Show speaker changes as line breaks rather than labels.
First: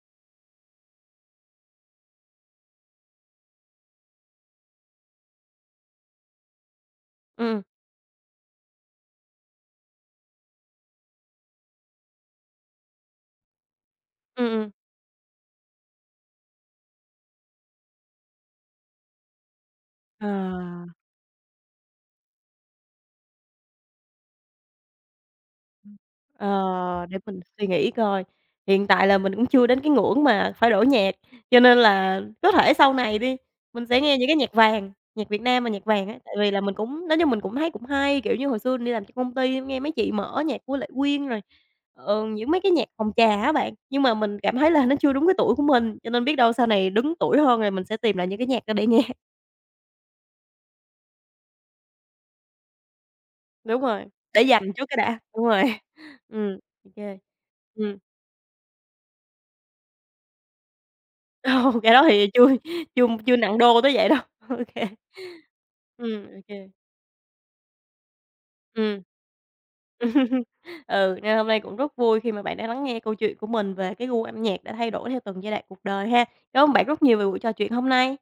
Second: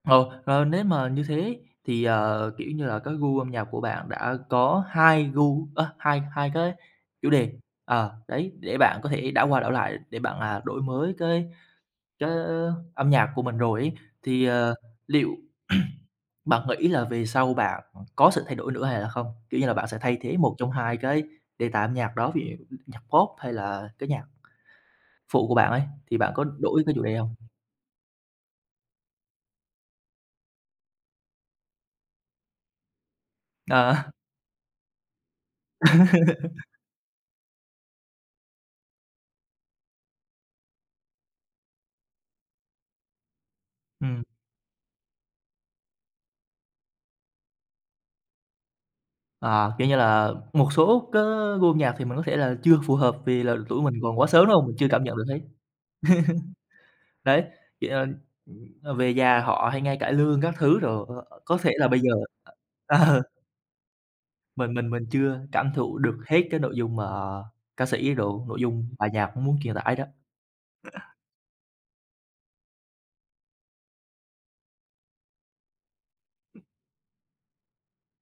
Ồ, ờ, nếu mà như thế thì, ờ, kiểu như là, cái gu âm nhạc của bạn đã có hai gu ơ, hai hai cái chủ đề,
Ừm.
ờ đấy, để bạn có thể đảo qua đảo lại, để bạn, à, đổi mới cái cái âm nhạc của mình rồi ấy. Thì,
Ừm, ừm.
ờ, liệu bạn nghĩ là về sau bạn có sự thay đổi nữa, hay là không? Kiểu như là, bạn sẽ thay thế một trong
Ờ.
hai cái đề tài âm nhạc đó, ví dụ như nhạc pop hay là cái nhạc phụ của bạn ấy, thì bạn có đổi cái chủ
Ờ,
đề
để
hông?
mình suy nghĩ coi, hiện tại là mình cũng chưa đến cái ngưỡng mà phải đổi nhạc. Cho nên là, có thể sau này đi, mình sẽ
Ờ.
nghe những cái nhạc vàng, nhạc Việt Nam mà nhạc vàng á. Tại vì là mình cũng nói chung, mình cũng thấy cũng hay, kiểu, như hồi xưa mình đi làm cho công ty nghe mấy chị mở nhạc của Lệ Quyên, rồi, ờ, những mấy cái nhạc phòng trà á bạn. Nhưng mà
Ừm.
mình cảm thấy là nó chưa đúng cái tuổi của mình, cho nên biết đâu sau này đứng tuổi hơn, rồi mình sẽ tìm lại những cái nhạc đó để nghe.
À, kiểu như là, một số cái gu âm nhạc thì mình có thể là chưa phù hợp, vì là
Đúng
tuổi mình
rồi,
còn quá
để
sớm, đúng hông?
dành
Mình
trước
chưa
cái
cảm nhận
đã.
được hết.
Đúng rồi. Ừm, OK,
Đấy, thì,
ừm.
à, ừm, ờ, về già họ hay nghe cải lương các thứ đồ, ờ, ơ, có thể
Ồ,
là
cái
bây
đó
giờ
thì chui chưa
ờ.
chưa nặng đô tới vậy đâu.
Mình
OK.
mình mình chưa cảm thụ được
Ừm,
hết cái
OK.
nội dung mà ca sĩ đồ nội dung
Ừm.
bài nhạc nó muốn truyền tải
Ừm,
đó.
ừ, nên hôm nay cũng rất vui khi mà bạn đã lắng nghe câu chuyện của mình về cái gu âm nhạc đã thay đổi theo từng giai đoạn cuộc đời ha. Cám ơn bạn rất nhiều về buổi trò chuyện hôm nay.